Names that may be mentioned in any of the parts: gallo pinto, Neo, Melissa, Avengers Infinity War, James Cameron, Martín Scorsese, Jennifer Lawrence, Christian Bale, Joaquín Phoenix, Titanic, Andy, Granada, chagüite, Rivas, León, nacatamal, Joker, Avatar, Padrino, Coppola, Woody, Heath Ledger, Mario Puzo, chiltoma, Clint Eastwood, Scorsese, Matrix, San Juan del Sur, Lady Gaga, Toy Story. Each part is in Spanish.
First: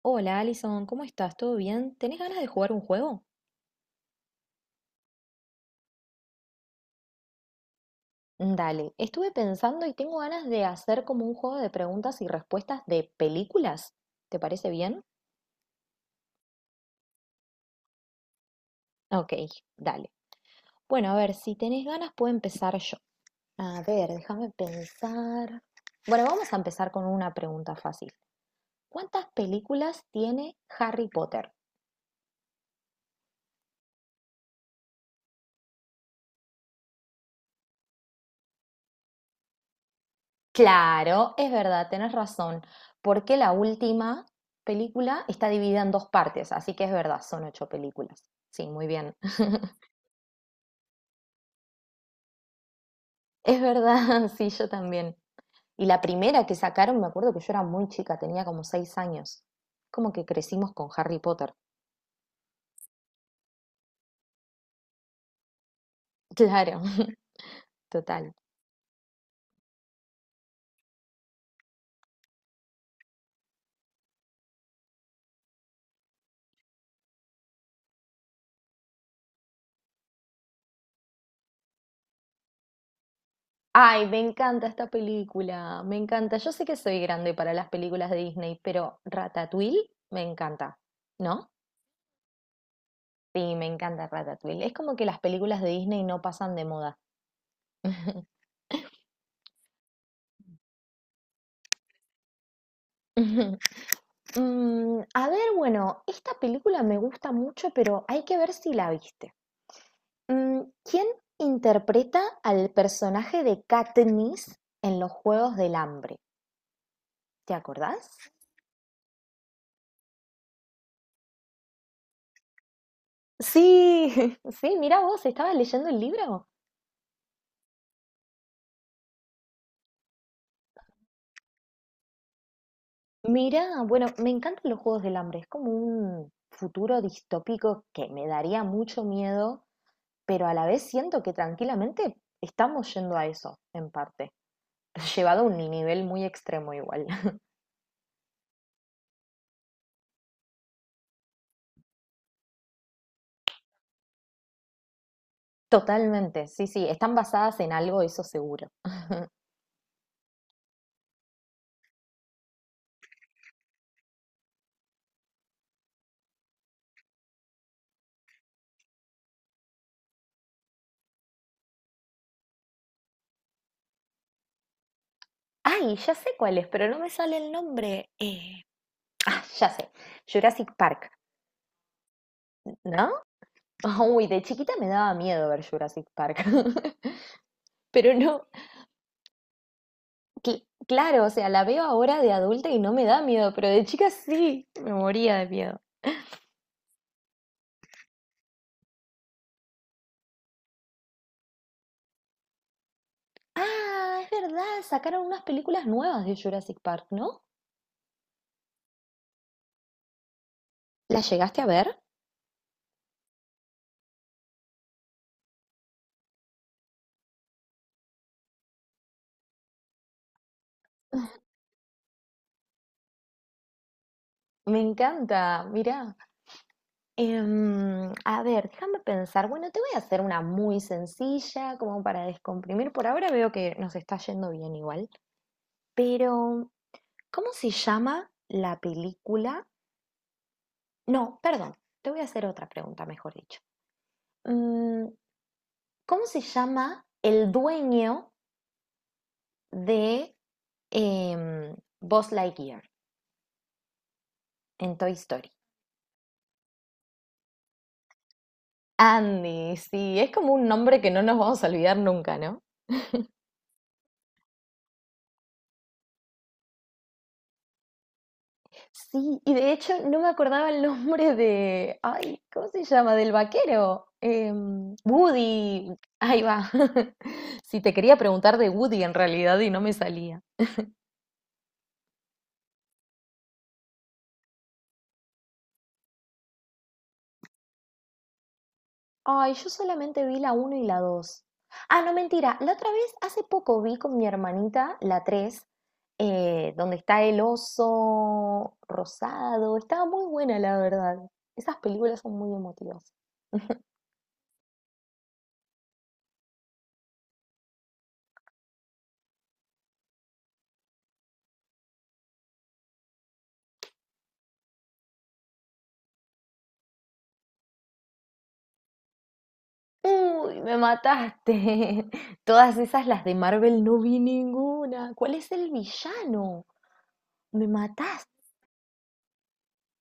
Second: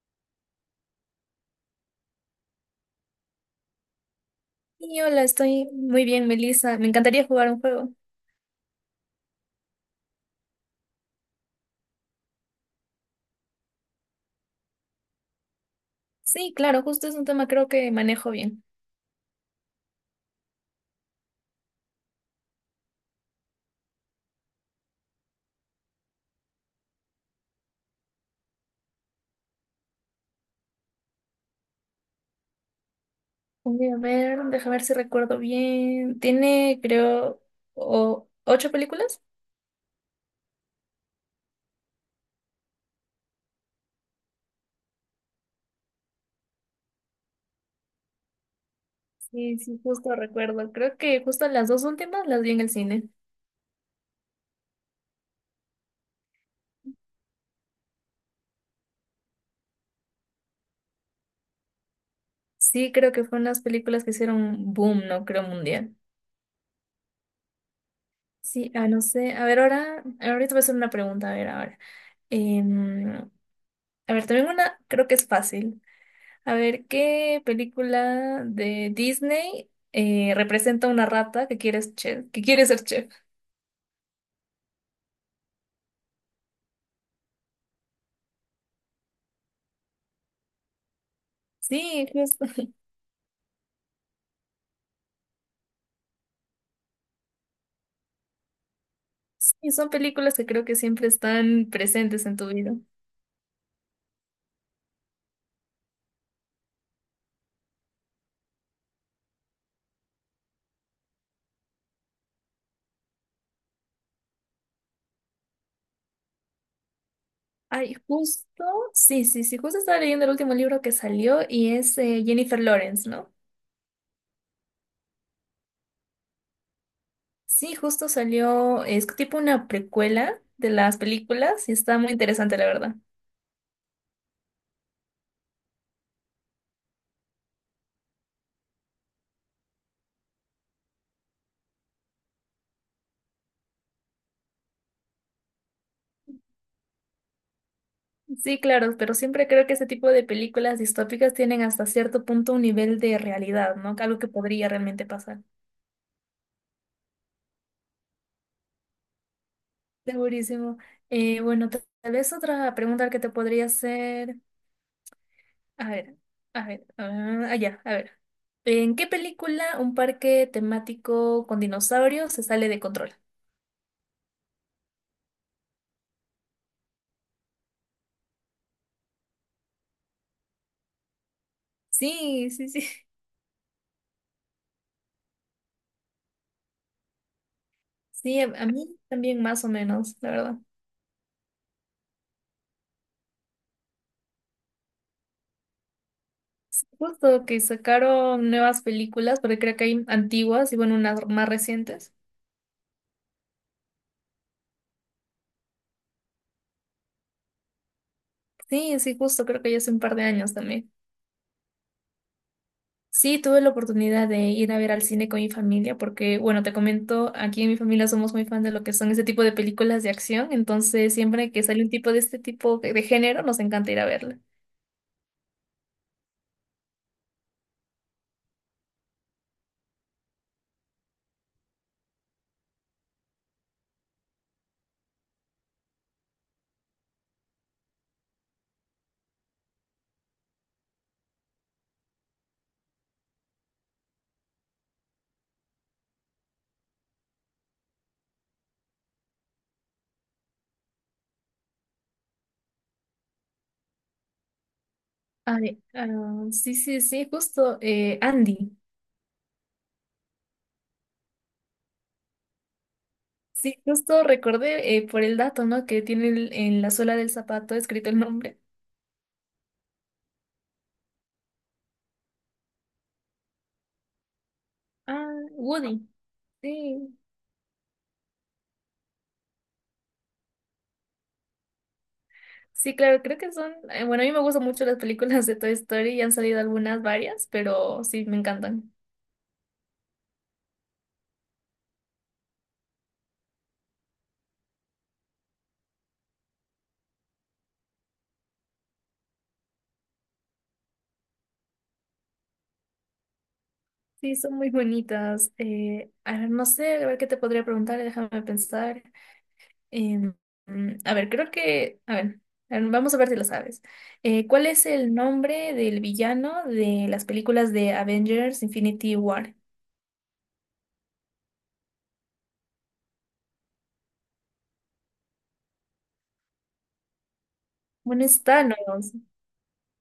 Hola Alison, ¿cómo estás? ¿Todo bien? ¿Tenés ganas de jugar un juego? Y hola, estoy muy bien, Melissa. Me encantaría jugar un juego. Dale, estuve pensando y tengo ganas de hacer como un juego de preguntas y respuestas de películas. ¿Te parece bien? Sí, claro, justo es un tema creo que manejo bien. Ok, dale. Bueno, a ver, si tenés ganas puedo empezar yo. A ver, déjame pensar. Bueno, vamos a empezar con una pregunta fácil. ¿Cuántas películas tiene Harry Potter? Voy a ver, déjame ver si recuerdo bien. Tiene, creo, ocho películas. Claro, es verdad, tenés razón, porque la última película está dividida en dos partes, así que es verdad, son 8 películas. Sí, muy bien. Sí, sí, justo recuerdo. Creo que justo las dos últimas las vi en el cine. Es verdad, sí, yo también. Y la primera que sacaron, me acuerdo que yo era muy chica, tenía como 6 años. Como que crecimos con Harry Potter. Sí, creo que fueron las películas que hicieron boom, no creo mundial. Claro, total. Sí, no sé. A ver, ahora, ahorita voy a hacer una pregunta, a ver, ahora. Em, a ver, también una, creo que es fácil. A ver, ¿qué película de Disney representa a una rata que quiere ser chef? ¿Que quiere ser chef? Ay, me encanta esta película, me encanta. Yo sé que soy grande para las películas de Disney, pero Ratatouille me encanta, ¿no? Sí, justo. Sí, me encanta Ratatouille. Es como que las películas de Disney no pasan de moda. Sí, son películas que creo que siempre están presentes en tu vida. A ver, bueno, esta película me gusta mucho, pero hay que ver si la viste. ¿Quién interpreta al personaje de Katniss en los Juegos del Hambre? ¿Te Ay, acordás? justo. Sí, sí, sí, justo estaba leyendo el último libro que salió y es Jennifer Lawrence, ¿no? Sí, sí, mira vos, estabas leyendo el libro. Sí, justo salió, es tipo una precuela de las películas y está muy interesante, la verdad. Mira, bueno, me encantan los Juegos del Hambre, es como un futuro distópico que me daría mucho miedo pero a la vez siento que tranquilamente estamos yendo a eso, en parte, llevado a un nivel muy extremo igual. Sí, claro, pero siempre creo que ese tipo de películas distópicas tienen hasta cierto punto un nivel de realidad, ¿no? Algo que podría realmente pasar. Totalmente, sí, sí, están basadas en algo, eso seguro. Segurísimo. Bueno, tal vez otra pregunta que te podría hacer. A ver, a ver, ah, ya, a ver. ¿En qué película un parque temático con dinosaurios se sale de control? Ay, ya sé cuál es, pero no me sale el nombre. Ah, ya sé, Jurassic Park, Sí, sí, sí. ¿no? Uy, de chiquita me daba miedo ver Jurassic Park. Pero Sí, a no, mí también más o menos, la verdad. Claro, o sea, la veo ahora de adulta y no me da miedo, pero de chica sí, me moría de miedo. Justo que sacaron nuevas películas, porque creo que hay antiguas y bueno, unas más recientes. Ah, es verdad, sacaron unas películas nuevas de Jurassic Park, ¿no? Sí, sí, justo, creo que ya hace un par de años también. ¿La llegaste a ver? Sí, tuve la oportunidad de ir a ver al cine con mi familia porque, bueno, te comento, aquí en mi familia somos muy fan de lo que son ese tipo de películas de acción, entonces siempre que sale un tipo de este tipo de género, nos encanta ir a verla. Me encanta, mirá. A ver, déjame pensar. Bueno, te voy a hacer una muy sencilla, como para descomprimir. Por ahora veo que nos está yendo bien igual. Pero, ¿cómo se llama la película? No, perdón, te voy a hacer otra pregunta, mejor dicho. Mm, ¿Cómo se llama el dueño de em, Buzz Lightyear en Toy Story? Ay, sí, sí, sí, justo, Andy. Andy, sí, es como un nombre que no nos vamos a olvidar nunca, ¿no? Sí, justo recordé por el dato, ¿no? Que tiene en la suela del zapato escrito el nombre. Sí, y de hecho no me acordaba el nombre de, ay, ¿cómo se llama? Del vaquero. Ah, Woody. Woody. Ahí va. Sí. Si te quería preguntar de Woody en realidad y no me salía. Sí, claro, creo que son, bueno, a mí me gustan mucho las películas de Toy Story y han salido algunas, varias, pero sí, me encantan. Ay, yo solamente vi la uno y la 2. Ah, no, mentira. La otra vez, hace poco vi con mi hermanita la 3, donde está el oso rosado. Estaba muy buena, la verdad. Esas películas son muy emotivas. Sí, son muy bonitas. A ver, no sé, a ver qué te podría preguntar, déjame pensar. Em, a ver, creo que, a ver, vamos a ver si lo sabes. ¿Cuál es el nombre del villano de las películas de Avengers Infinity War? Uy, me mataste. Todas esas, las de Marvel, no vi ninguna. ¿Cuál es el villano? Me Bueno, mataste. es Thanos.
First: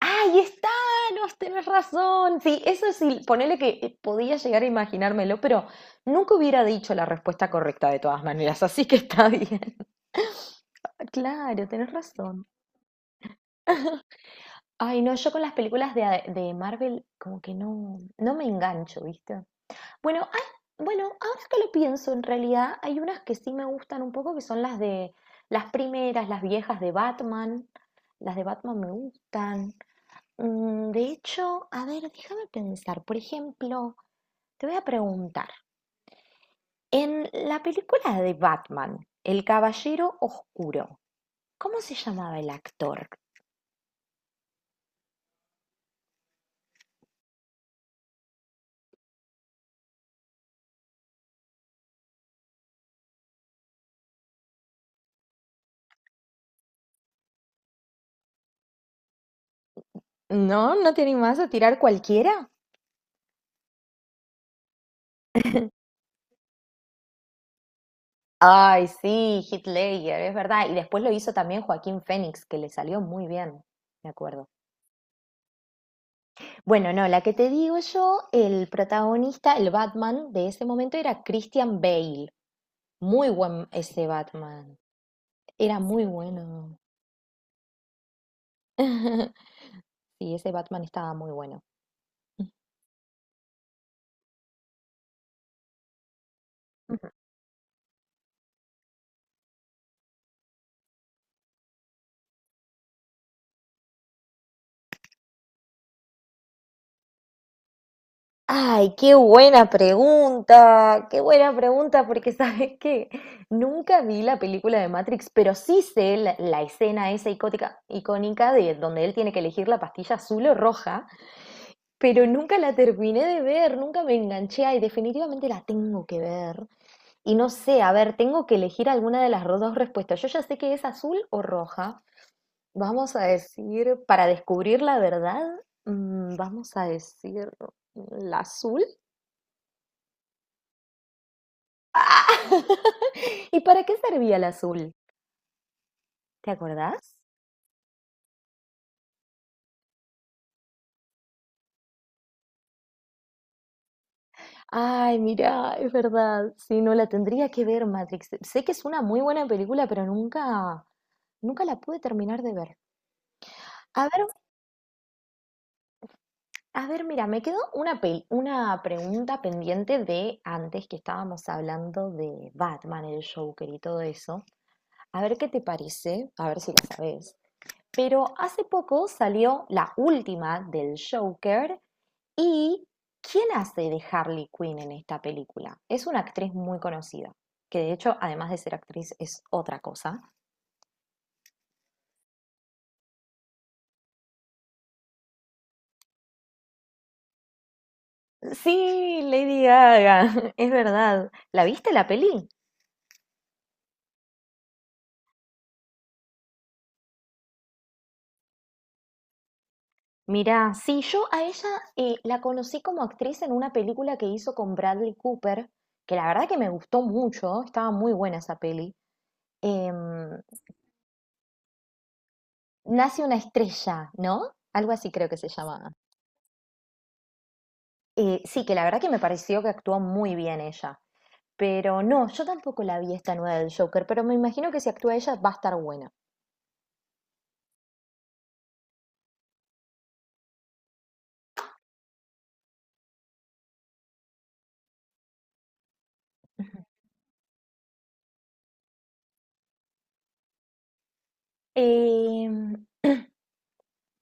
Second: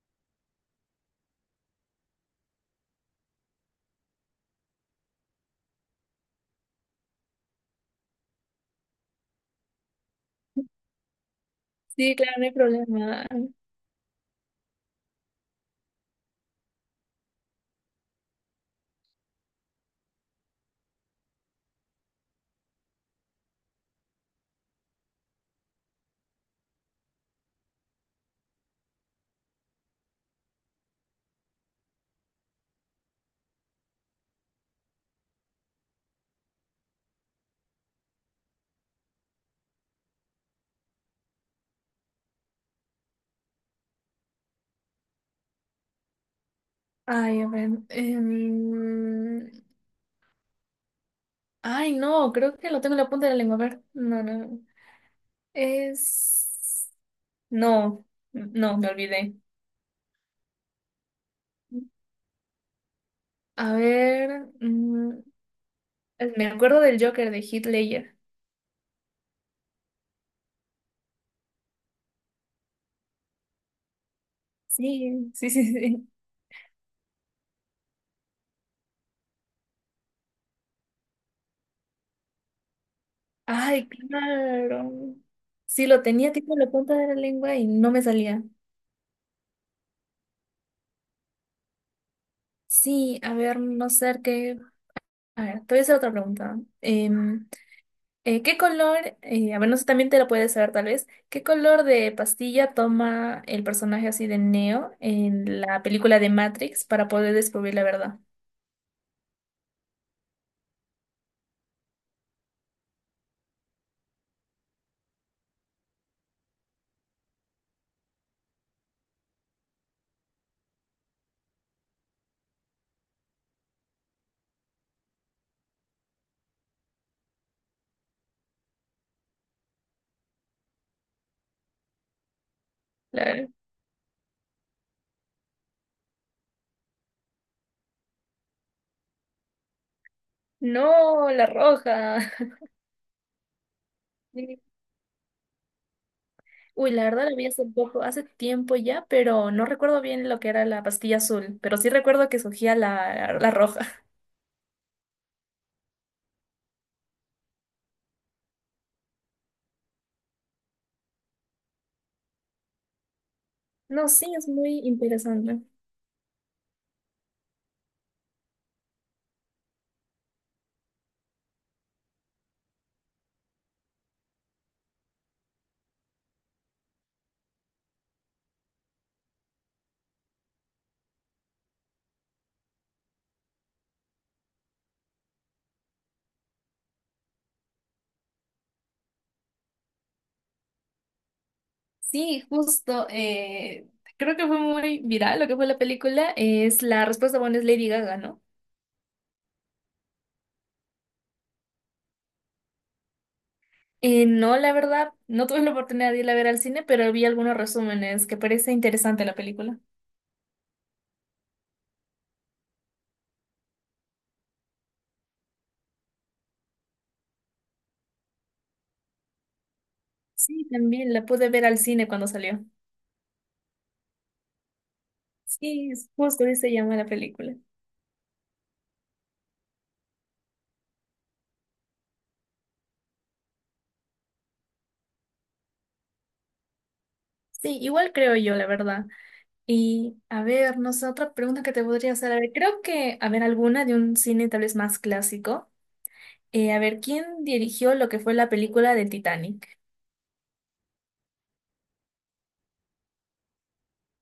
¡Ay, es Thanos! Tenés razón. Sí, eso sí, ponele que podía llegar a imaginármelo, pero nunca hubiera dicho la respuesta correcta de todas maneras, así que está bien. Claro, tenés Sí, claro, no razón. hay problema. Ay, no, yo con las películas de Marvel como que no, no me engancho, ¿viste? Bueno, bueno, ahora que lo pienso, en realidad hay unas que sí me gustan un poco, que son las de las primeras, las viejas de Batman. Las de Batman me gustan. De hecho, a ver, déjame pensar. Por ejemplo, te voy a preguntar, en la película de Batman, El Caballero Oscuro, ¿cómo se llamaba el actor? Ay, a ver. Ay, no, creo que lo tengo en la punta de la lengua. A ver, no, no. No. Es... No, no, me olvidé. ¿No? ¿No te animás a tirar cualquiera? A ver, me acuerdo del Joker de Heath Ledger. Ay, sí, Heath Ledger, es verdad. Y después lo hizo también Joaquín Phoenix, que le salió muy bien, me acuerdo. Sí, sí, sí, sí. Bueno, no, la que te digo yo, el protagonista, el Batman de ese momento era Christian Bale. Muy buen Ay, ese Batman. claro. Era Sí, lo muy tenía tipo en la bueno. punta de la lengua y no me salía. Sí, ese Batman estaba muy bueno. Sí, a ver, no sé qué. A ver, te voy a hacer otra pregunta. ¿Qué color, a ver, no sé, también te lo puedes saber tal vez, ¿qué color de pastilla toma el personaje así de Neo en la película de Matrix para poder descubrir la verdad? Ay, qué buena pregunta, porque ¿sabes qué? Nunca vi la película de Matrix, pero sí sé la, la escena esa icótica, icónica de donde él tiene que elegir la pastilla azul o roja, pero nunca la terminé de ver, nunca me enganché y definitivamente la tengo que ver. Y no sé, a ver, tengo que elegir alguna de las dos respuestas. Yo ya sé que es azul o roja. Vamos a La- decir, para descubrir la verdad, vamos a decir la azul. No, la roja. Ah, ¿Y para qué servía el Sí. azul? ¿Te Uy, la acordás? verdad la vi hace poco, hace tiempo ya, pero no recuerdo bien lo que era la pastilla azul, pero sí recuerdo que surgía la, la roja. Ay, mira, es verdad. Sí, no la tendría que ver Matrix. Sé que es una muy buena película, pero nunca, nunca la pude terminar de ver. A No, ver, sí, es muy interesante. a ver, mira, me quedó una una pregunta pendiente de antes que estábamos hablando de Batman, el Joker y todo eso. A ver qué te parece, a ver si la sabes. Pero hace poco salió la última del Joker. ¿Y quién hace de Harley Quinn en esta película? Es una actriz muy conocida, que de hecho, además de ser actriz, es otra cosa. Sí, justo. Creo que fue muy viral lo que fue la película. Es la respuesta, bueno, es Lady Gaga, ¿no? Sí, Lady Gaga, es verdad. ¿La viste la peli? No, la verdad, no tuve la oportunidad de ir a ver al cine, pero vi algunos resúmenes que parece interesante la película. Mirá, sí, yo a ella la conocí como actriz en una película que hizo con Bradley Cooper, que la verdad que me gustó mucho, estaba muy buena esa peli. Em, Sí, también la pude ver al cine cuando salió. Nace una estrella, ¿no? Algo así creo que se Sí, llama. es justo así se llama la película. Sí, que la verdad que me pareció que actuó muy bien ella. Pero no, yo tampoco la vi esta nueva del Joker, pero me imagino que si actúa ella va a estar buena. Sí, igual creo yo, la verdad. Y a ver, no sé, otra pregunta que te podría hacer. A ver, creo que, a ver, alguna de un cine tal vez más clásico. Ujú. A ver, ¿quién dirigió lo que fue la película de Titanic? Em,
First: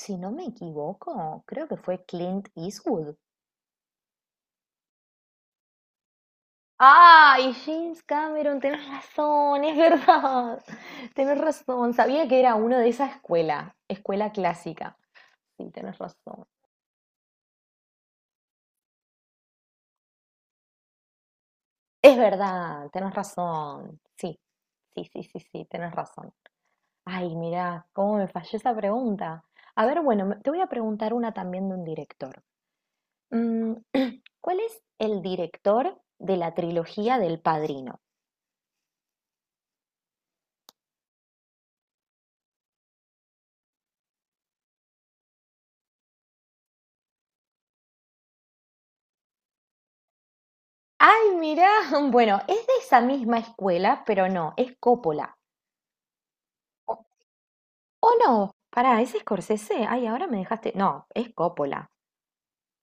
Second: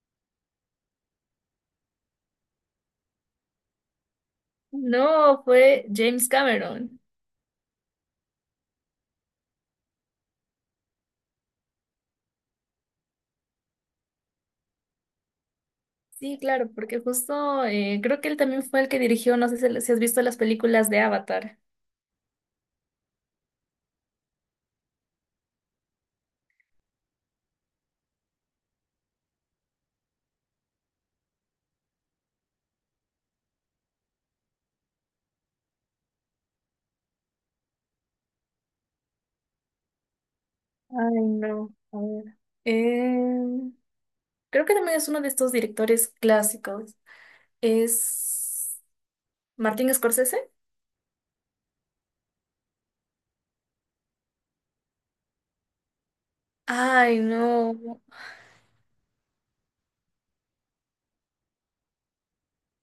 si no me equivoco, creo que fue Clint Eastwood. No, fue James Cameron. Ah, y James Cameron, tenés razón, es verdad. Tenés razón, sabía que era uno de esa escuela, escuela clásica. Sí, tenés Sí, razón. claro, porque justo creo que él también fue el que dirigió, no sé si has visto las películas de Avatar. Es verdad, tenés razón. Sí, sí, tenés razón. Ay, mirá, cómo me falló esa pregunta. A ver, bueno, te voy a preguntar una también de un director. Mm, ¿cuál es el director de la trilogía del Padrino? Ay, no, a ver. Eh, creo que también es uno de estos directores clásicos. Es Martín Scorsese. Ay, mirá, bueno, es de esa misma escuela, pero no, es Coppola. ¿O Ay, no. No? Pará, ¿es Scorsese? Ay, ahora me dejaste. No, es Coppola,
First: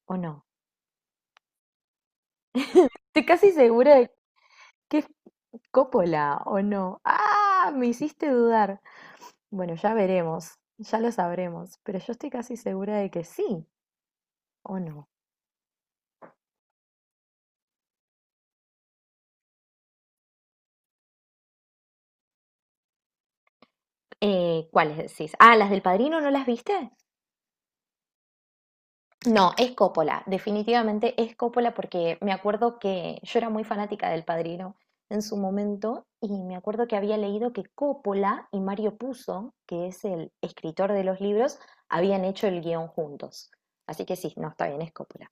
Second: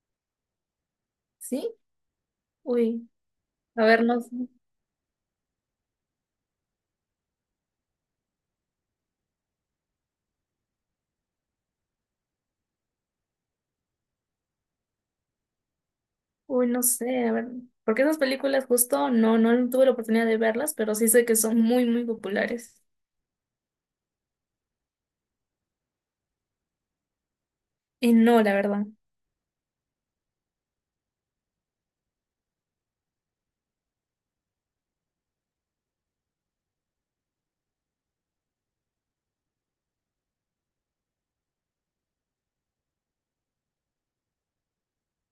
¿o no? ¿Sí? Uy, Estoy casi a segura ver, de no, sé. que es Coppola o no. Ah, me hiciste dudar. Bueno, ya veremos, ya lo sabremos, pero yo estoy casi segura de que sí o no. Uy, no sé, a ver, porque esas películas justo no tuve la oportunidad de verlas, pero sí sé que son muy, muy populares. ¿Cuáles decís? Ah, ¿las del Padrino no las viste? Y no, la verdad. No, es Coppola, definitivamente es Coppola porque me acuerdo que yo era muy fanática del Padrino en su momento y me acuerdo que había leído que Coppola y Mario Puzo, que es el escritor de los libros, habían hecho el guión juntos. Así que sí, no, está bien, es Coppola.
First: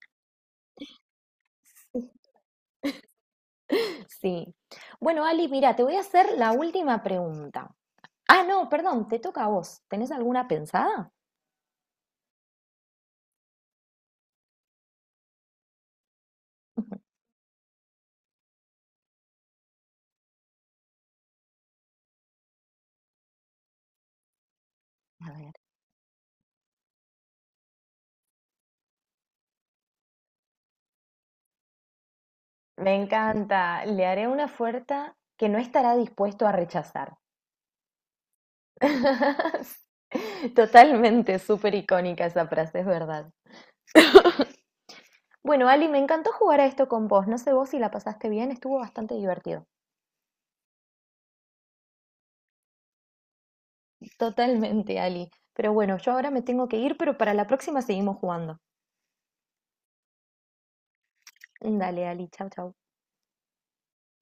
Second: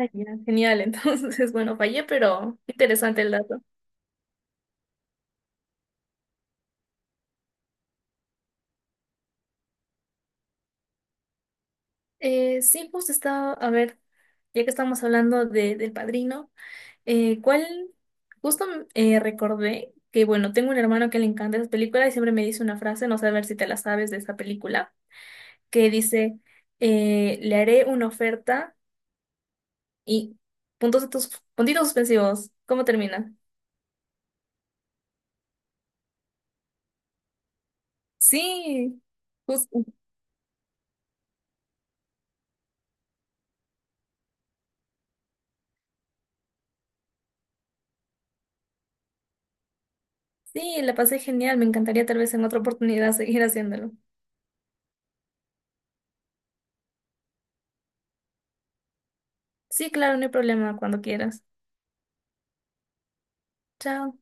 Ay, ya, genial, entonces, bueno, fallé, pero interesante el dato. Sí. Bueno, Ali, mira, te voy a hacer la última pregunta. Ah, no, perdón, te toca a vos. ¿Tenés alguna pensada? Sí, pues estaba, a ver, ya que estamos hablando del Padrino, ¿cuál? Justo recordé que, bueno, tengo un hermano que le encanta esas películas y siempre me dice una frase, no sé a ver si te la sabes de esa película, A ver, que dice, le haré una oferta y puntos de tus, puntitos suspensivos. ¿Cómo me termina? encanta. Le haré una oferta que no estará dispuesto a rechazar. Sí, justo. Totalmente, súper icónica esa frase, es verdad. Bueno, Ali, me encantó jugar a esto con vos. No sé vos si la pasaste bien, estuvo bastante divertido. Sí, la pasé genial, me encantaría tal vez en otra oportunidad seguir haciéndolo. Totalmente, Ali. Pero bueno, yo ahora me tengo que ir, pero para la próxima seguimos jugando. Sí, claro, no hay problema, cuando quieras. Dale, Ali, chau, chau. Chao.